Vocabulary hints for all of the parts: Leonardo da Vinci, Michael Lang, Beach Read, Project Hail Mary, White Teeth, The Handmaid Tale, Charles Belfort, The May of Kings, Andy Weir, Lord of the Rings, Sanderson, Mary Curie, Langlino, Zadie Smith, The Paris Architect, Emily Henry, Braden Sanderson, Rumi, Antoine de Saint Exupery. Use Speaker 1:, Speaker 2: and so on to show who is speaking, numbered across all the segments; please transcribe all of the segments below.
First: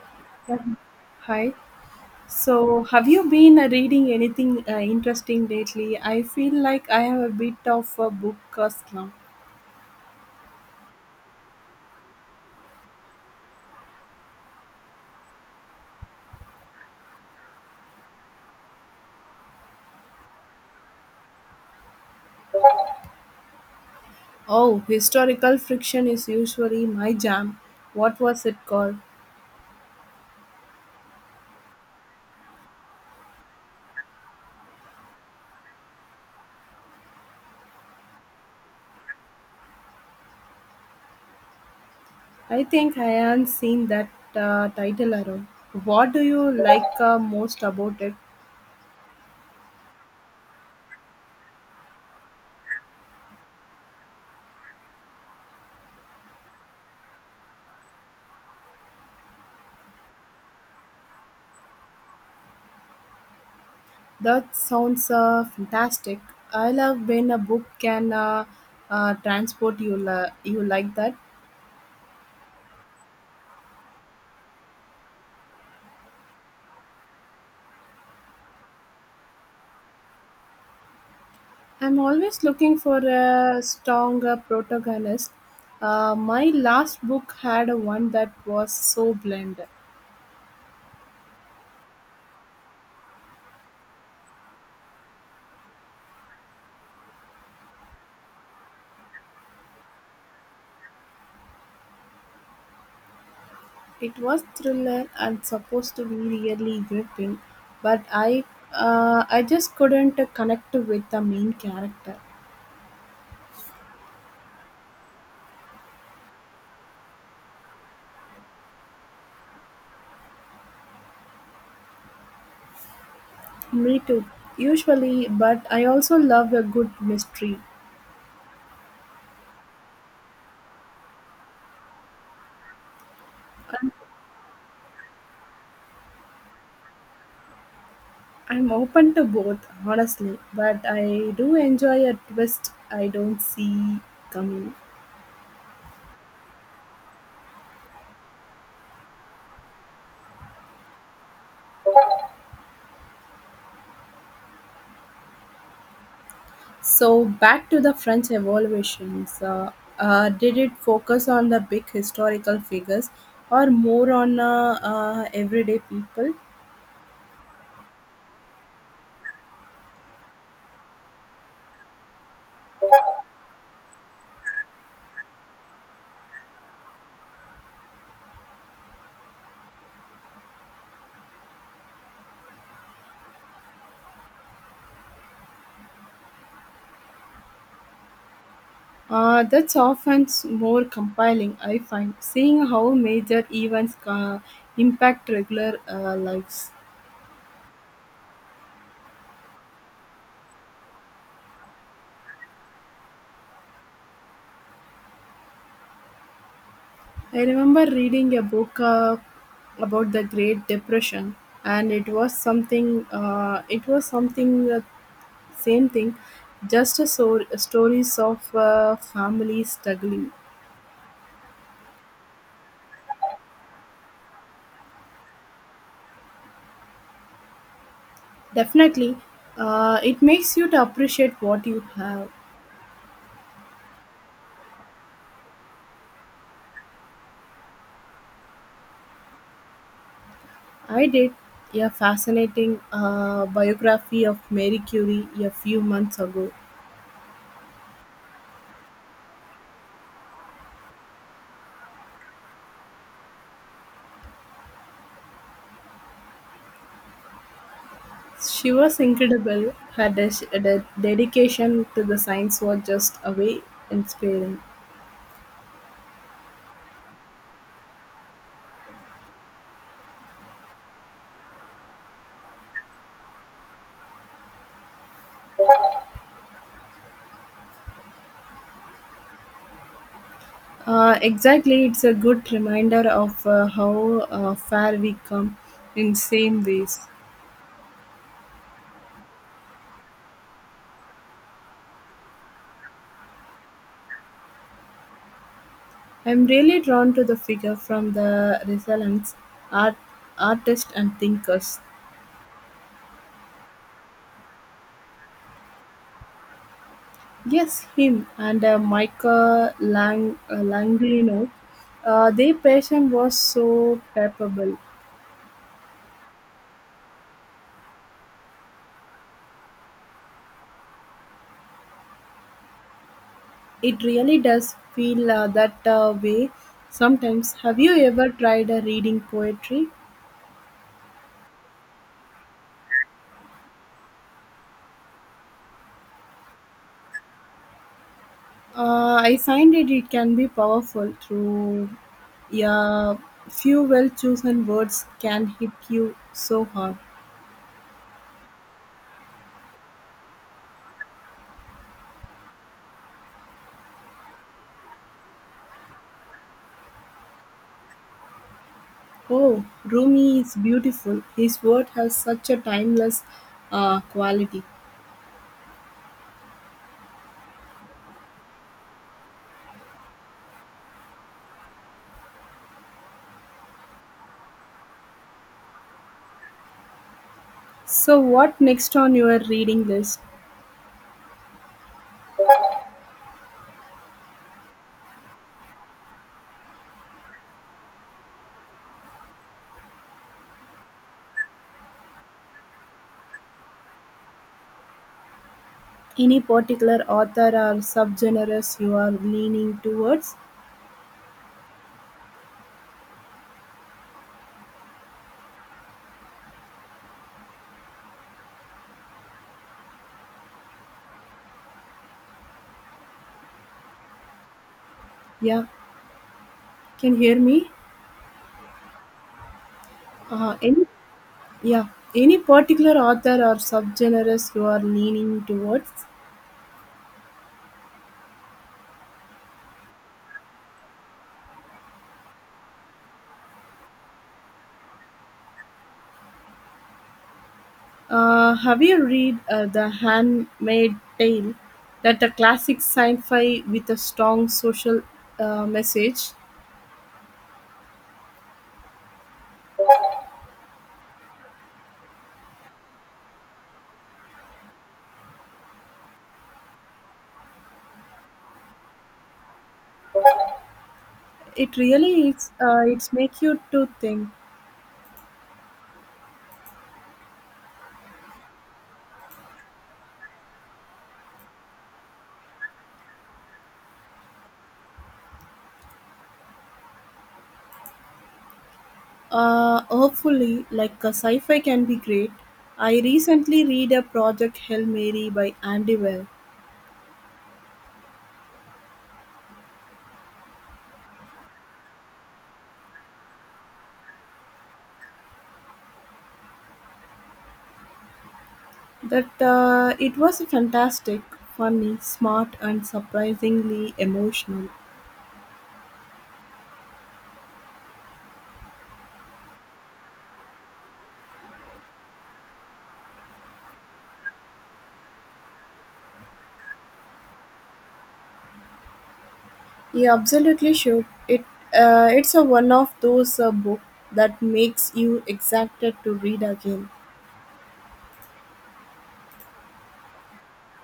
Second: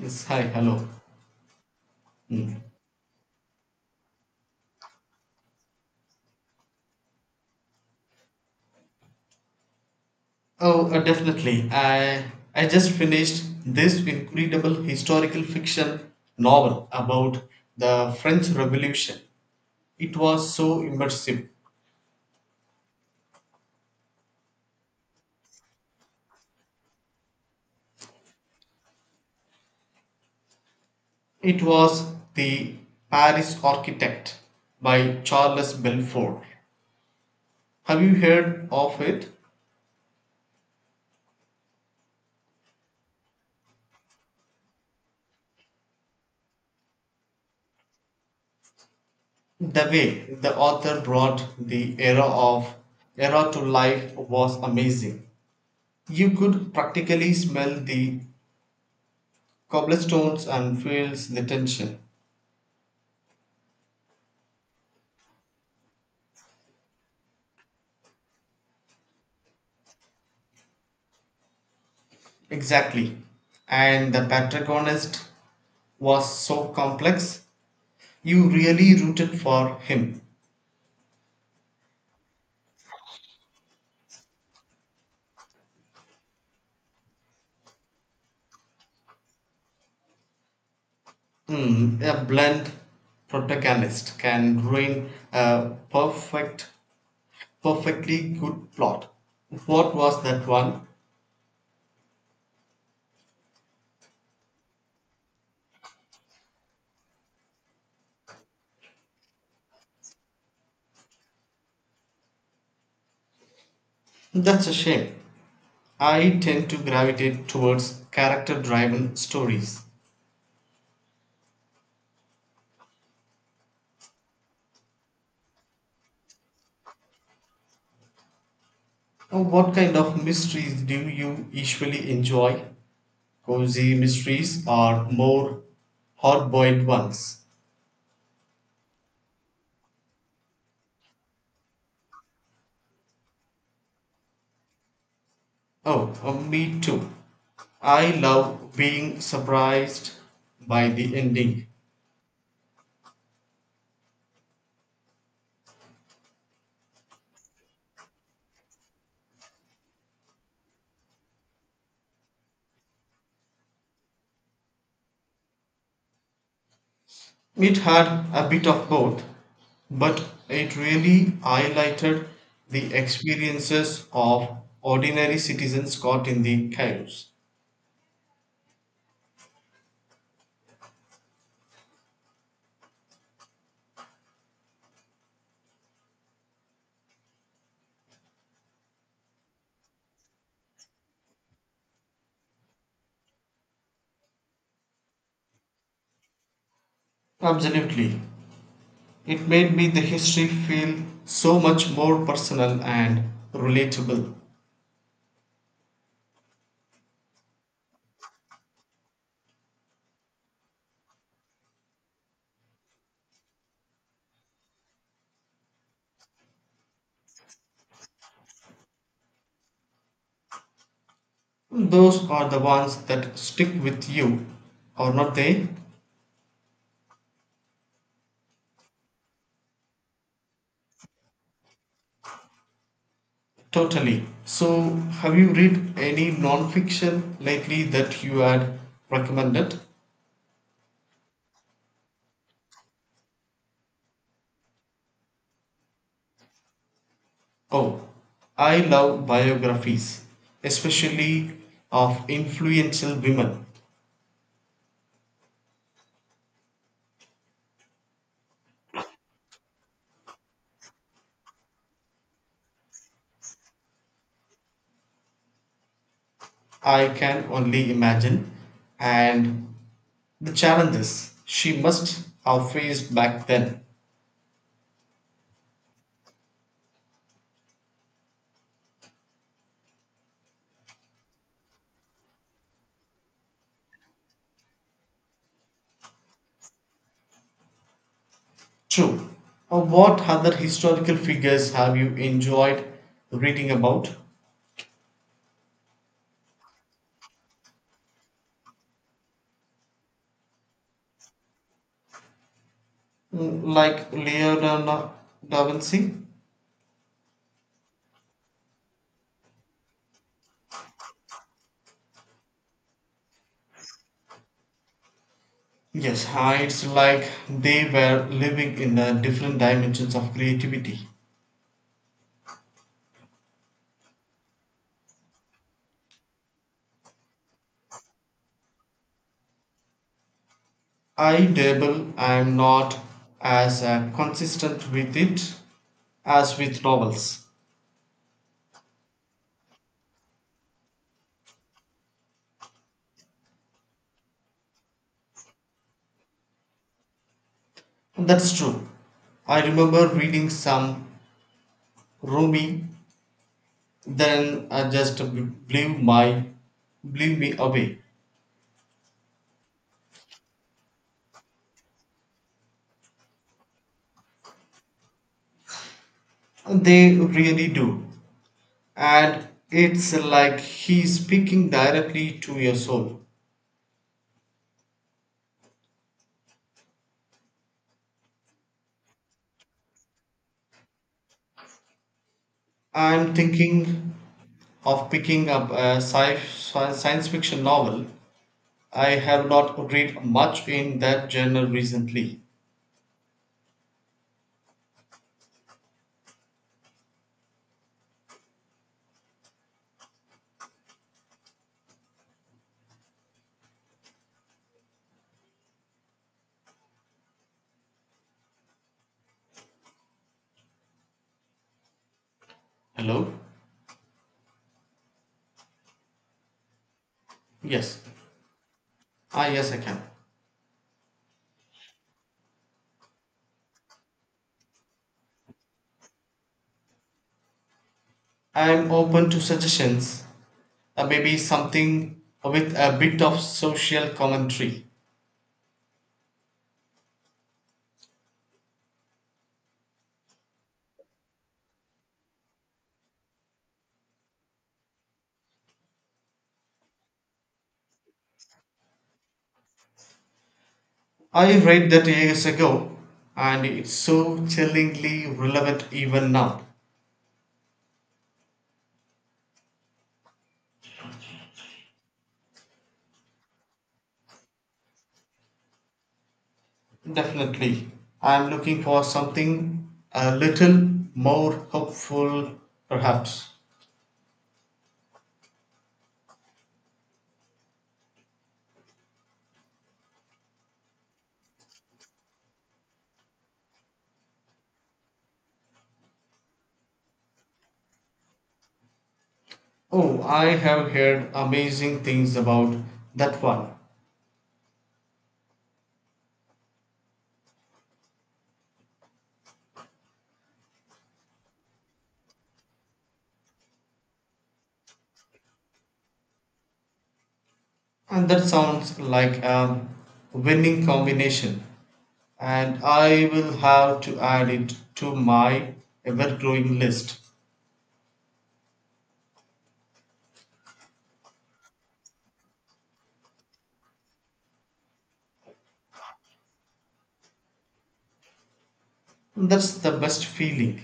Speaker 1: Yes, hi,
Speaker 2: Yeah.
Speaker 1: hello.
Speaker 2: Hi. So, have you been reading anything interesting lately? I feel like I have a bit of a book slump.
Speaker 1: Oh, definitely. I just finished this incredible historical fiction novel about the French Revolution. It was so immersive.
Speaker 2: Oh, historical fiction is usually my jam. What was it called?
Speaker 1: It was The Paris Architect by Charles Belfort. Have you heard of it?
Speaker 2: I think I haven't seen that title around. What do you like most about it?
Speaker 1: The way the author brought the era to life was amazing. You could practically smell the cobblestones and feels the tension.
Speaker 2: That sounds fantastic. I love when a book can transport you. You like that?
Speaker 1: Exactly. And the protagonist was so complex, you really rooted for him.
Speaker 2: I'm always looking for a stronger protagonist. My last book had one that was so bland.
Speaker 1: Mm, a blunt protagonist can ruin a perfect, perfectly good plot. What was that one?
Speaker 2: It was thriller and supposed to be really gripping, but I just couldn't connect with the main character.
Speaker 1: That's a shame. I tend to gravitate towards character driven stories.
Speaker 2: Me too, usually, but I also love a good mystery.
Speaker 1: What kind of mysteries do you usually enjoy? Cozy mysteries are more hard boiled ones.
Speaker 2: I'm open to both, honestly, but I do enjoy a twist I don't see coming.
Speaker 1: Oh, me too. I love being surprised by the ending.
Speaker 2: So back to the French evolutions, did it focus on the big historical figures or more on everyday people?
Speaker 1: It had a bit of both, but it really highlighted the experiences of ordinary citizens caught in the chaos.
Speaker 2: That's often more compelling, I find, seeing how major events impact regular lives.
Speaker 1: Absolutely. It made me the history feel so much more personal and relatable.
Speaker 2: I remember reading a book about the Great Depression, and it was something. Same thing, just a stories of families struggling.
Speaker 1: Those are the ones that stick with you, or not they?
Speaker 2: Definitely, it makes you to appreciate what you have.
Speaker 1: Totally. So, have you read any non-fiction lately that you had recommended?
Speaker 2: I did a fascinating biography of Mary Curie a few months ago.
Speaker 1: Oh, I love biographies, especially of influential women.
Speaker 2: She was incredible. Her dedication to the science was just away inspiring.
Speaker 1: I can only imagine, and the challenges she must have faced back then.
Speaker 2: Exactly, it's a good reminder of how far we come in same ways.
Speaker 1: True. What other historical figures have you enjoyed reading about?
Speaker 2: I am really drawn to the figure from the Renaissance art, artists and thinkers.
Speaker 1: Mm, like Leonardo da Vinci?
Speaker 2: Yes, him and Michael Lang, Langlino. Their passion was so palpable.
Speaker 1: Yes, huh, it's like they were living in the different dimensions of creativity.
Speaker 2: It really does feel that way sometimes. Have you ever tried reading poetry?
Speaker 1: I dabble, I'm not as consistent with it as with novels.
Speaker 2: I find it can be powerful through yeah, few well chosen words can hit you so hard.
Speaker 1: That's true. I remember reading some Rumi, then I just blew me away.
Speaker 2: Oh, Rumi is beautiful. His work has such a timeless quality.
Speaker 1: They really do, and it's like he's speaking directly to your soul.
Speaker 2: So, what next on your reading list?
Speaker 1: I'm thinking of picking up a science fiction novel. I have not read much in that genre recently.
Speaker 2: Any particular author or subgenres you are leaning towards?
Speaker 1: Hello?
Speaker 2: Yeah, can you hear me?
Speaker 1: Yes. Ah, yes, I can.
Speaker 2: Uh, any Yeah, any particular author or subgenres you are leaning towards?
Speaker 1: I'm open to suggestions. Maybe something with a bit of social commentary.
Speaker 2: Have you read The Handmaid Tale? That a classic sci-fi with a strong social message.
Speaker 1: I read that years ago, and it's so chillingly relevant even now.
Speaker 2: It really is. It's make you to think.
Speaker 1: Definitely. I'm looking for something a little more hopeful, perhaps.
Speaker 2: Hopefully, like a sci-fi can be great. I recently read a Project Hail Mary by Andy Weir.
Speaker 1: Oh, I have heard amazing things about that one.
Speaker 2: That It was fantastic, funny, smart, and surprisingly emotional.
Speaker 1: And that sounds like a winning combination. And I will have to add it to my ever growing list.
Speaker 2: You absolutely should. It's a one of those book that makes you excited to read again.
Speaker 1: That's the best feeling.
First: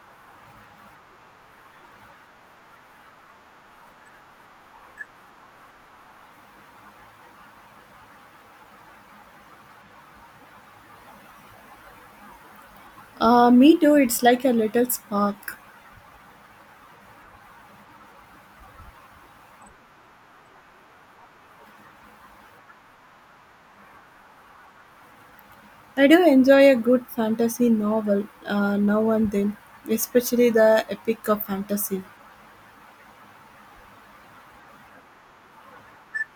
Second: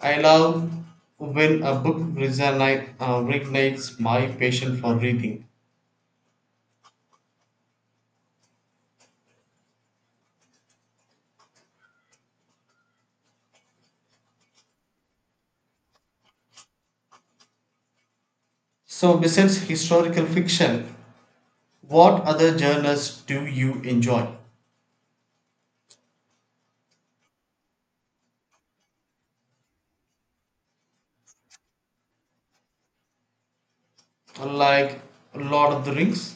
Speaker 1: I love when a book reignites my passion for reading.
Speaker 2: Me too. It's like a little spark.
Speaker 1: So, besides historical fiction, what other genres do you enjoy?
Speaker 2: I do enjoy a good fantasy novel now and then, especially the epic of fantasy.
Speaker 1: Like Lord of the Rings?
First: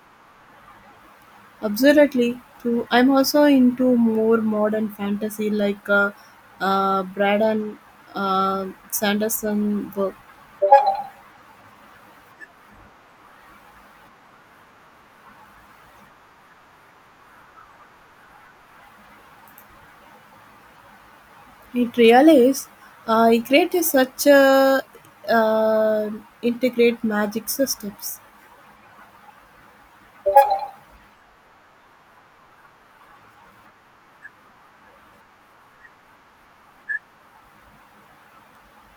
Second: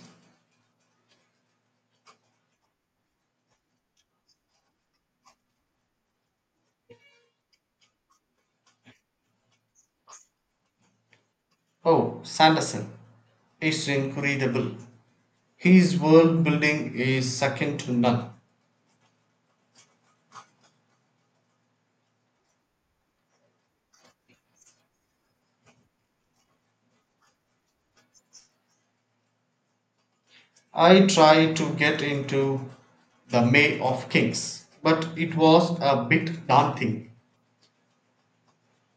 Speaker 2: Absolutely, too. I'm also into more modern fantasy like Braden uh, Sanderson work.
Speaker 1: Oh, Sanderson is incredible. His world building is second to none.
Speaker 2: It really is. It created such a uh, integrate magic systems.
Speaker 1: I tried to get into The May of Kings, but it was a bit daunting.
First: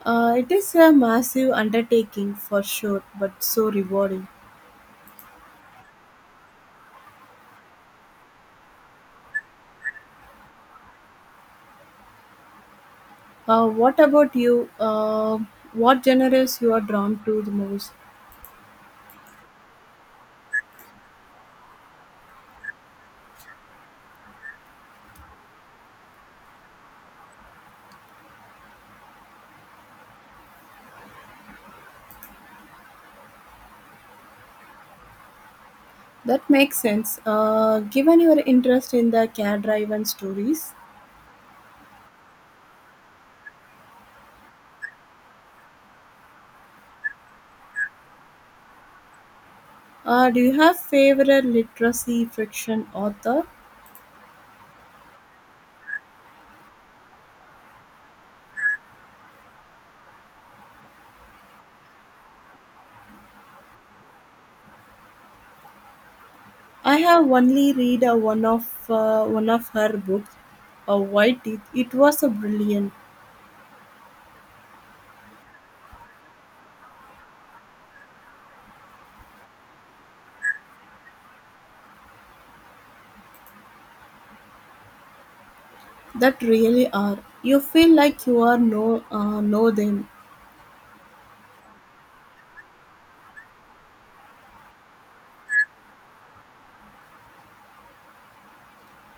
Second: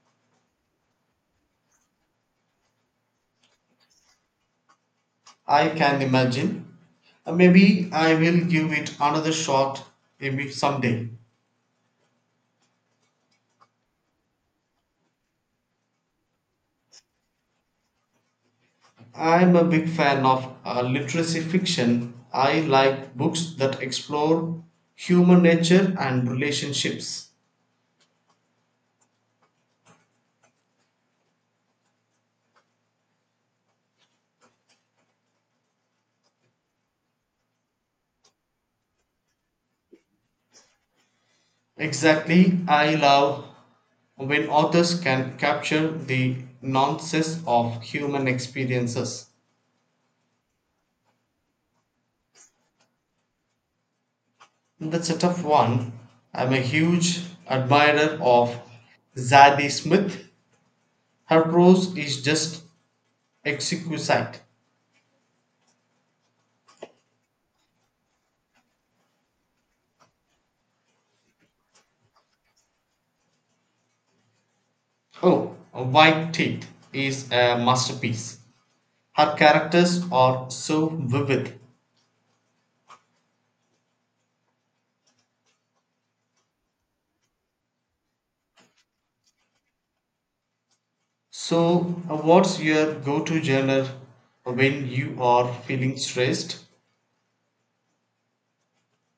Speaker 2: It is a massive undertaking for sure, but so rewarding.
Speaker 1: I can imagine. Maybe I will give it another shot maybe someday.
Speaker 2: What about you? What genres you are drawn to the most?
Speaker 1: I'm a big fan of literacy fiction. I like books that explore human nature and relationships.
Speaker 2: That makes sense. Given your interest in the care-driven stories,
Speaker 1: Exactly, I love when authors can capture the nonsense of human experiences.
Speaker 2: do you have favorite literacy fiction author?
Speaker 1: That's a tough one. I'm a huge admirer of Zadie Smith. Her prose is just exquisite.
Speaker 2: I have only read one of her books, White Teeth. It was a brilliant.
Speaker 1: Oh, White Teeth is a masterpiece. Her characters are so vivid.
Speaker 2: That really are. You feel like you are know them.
Speaker 1: So, what's your go to genre when you are feeling stressed?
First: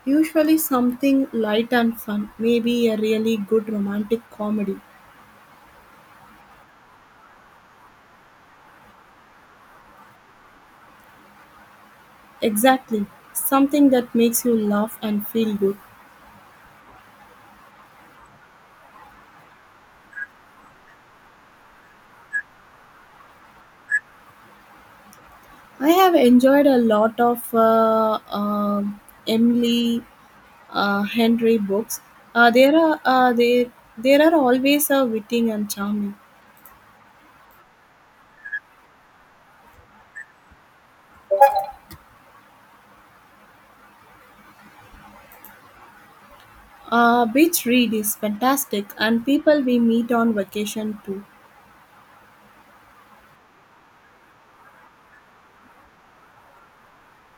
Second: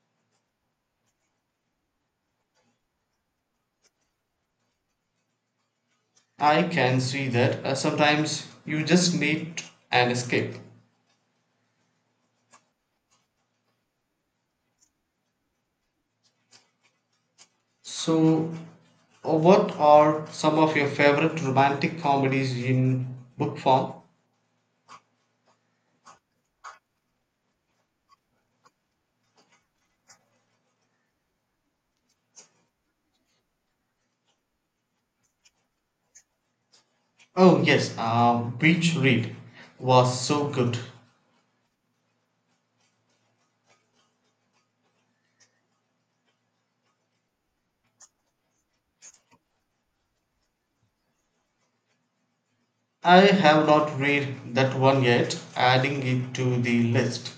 Speaker 2: Usually something light and fun, maybe a really good romantic comedy.
Speaker 1: I can see that sometimes you just need an escape.
Speaker 2: Exactly. Something that makes you laugh and feel good.
Speaker 1: So, what are some of your favorite romantic comedies in book form?
Speaker 2: I have enjoyed a lot of Emily Henry books. There are they there are always a witty and charming.
Speaker 1: Oh, yes, Beach Read was so good.
Speaker 2: Beach read is fantastic, and people we meet on vacation too.
Speaker 1: I have not read that one yet, adding it to the list.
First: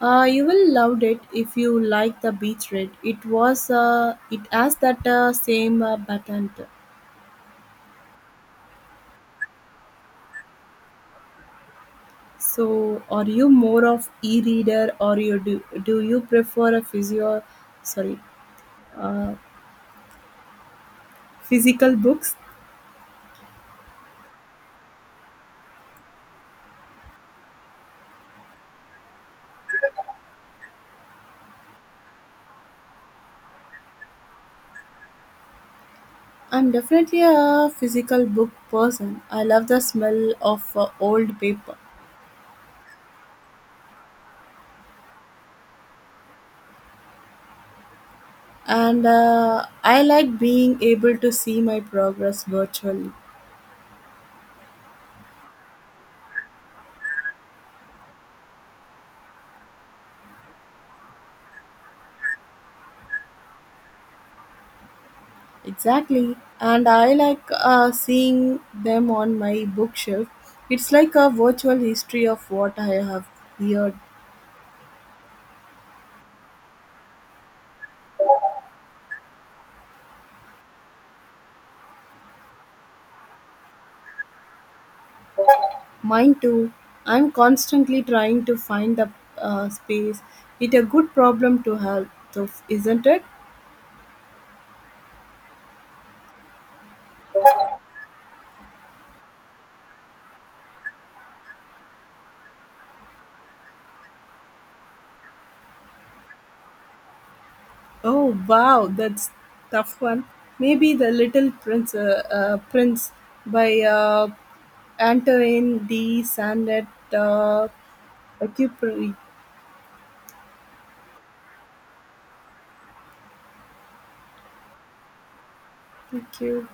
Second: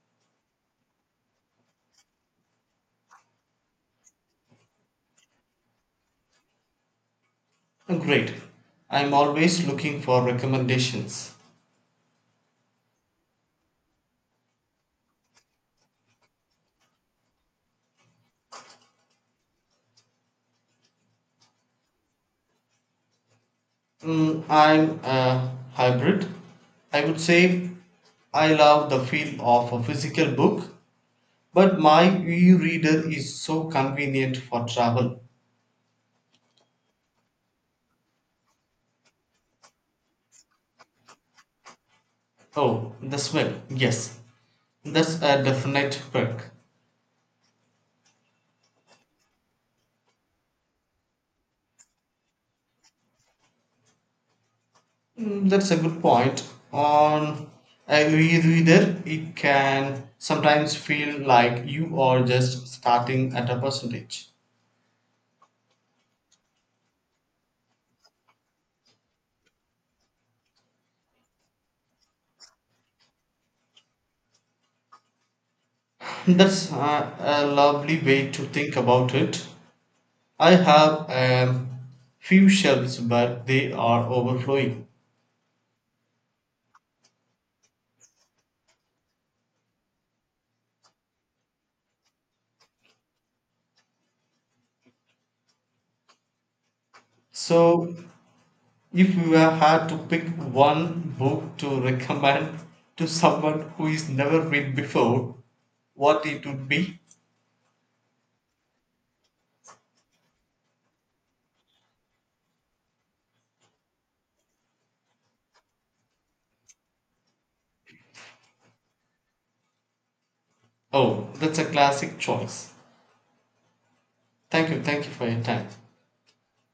Speaker 2: You will love it if you like the beach read. It has that same pattern.
Speaker 1: Oh, great. I'm always looking for recommendations.
Speaker 2: So, are you more of e-reader, or you do do you prefer a physio, sorry, uh, physical books?
Speaker 1: Mm, I'm a hybrid. I would say I love the feel of a physical book, but my e reader is so convenient for travel.
Speaker 2: I'm definitely a physical book person. I love the smell of old paper,
Speaker 1: Oh, the smell. Yes, that's a definite perk.
Speaker 2: and I like being able to see my progress virtually.
Speaker 1: Mm, that's a good point. On a e reader, it can sometimes feel like you are just starting at a percentage.
Speaker 2: Exactly, and I like seeing them on my bookshelf. It's like a virtual history of what I have read.
Speaker 1: That's a lovely way to think about it. I have a few shelves, but they are overflowing.
Speaker 2: Mine too. I'm constantly trying to find the space. It's a good problem to have, though, isn't it?
Speaker 1: So, if you were had to pick one book to recommend to someone who is never read before, what it would be?
Speaker 2: Oh wow, that's tough one. Maybe the Little Prince, Prince by Antoine de Saint uh, Exupery.
Speaker 1: Oh, that's a classic choice. Thank you for your time.
Speaker 2: Thank you.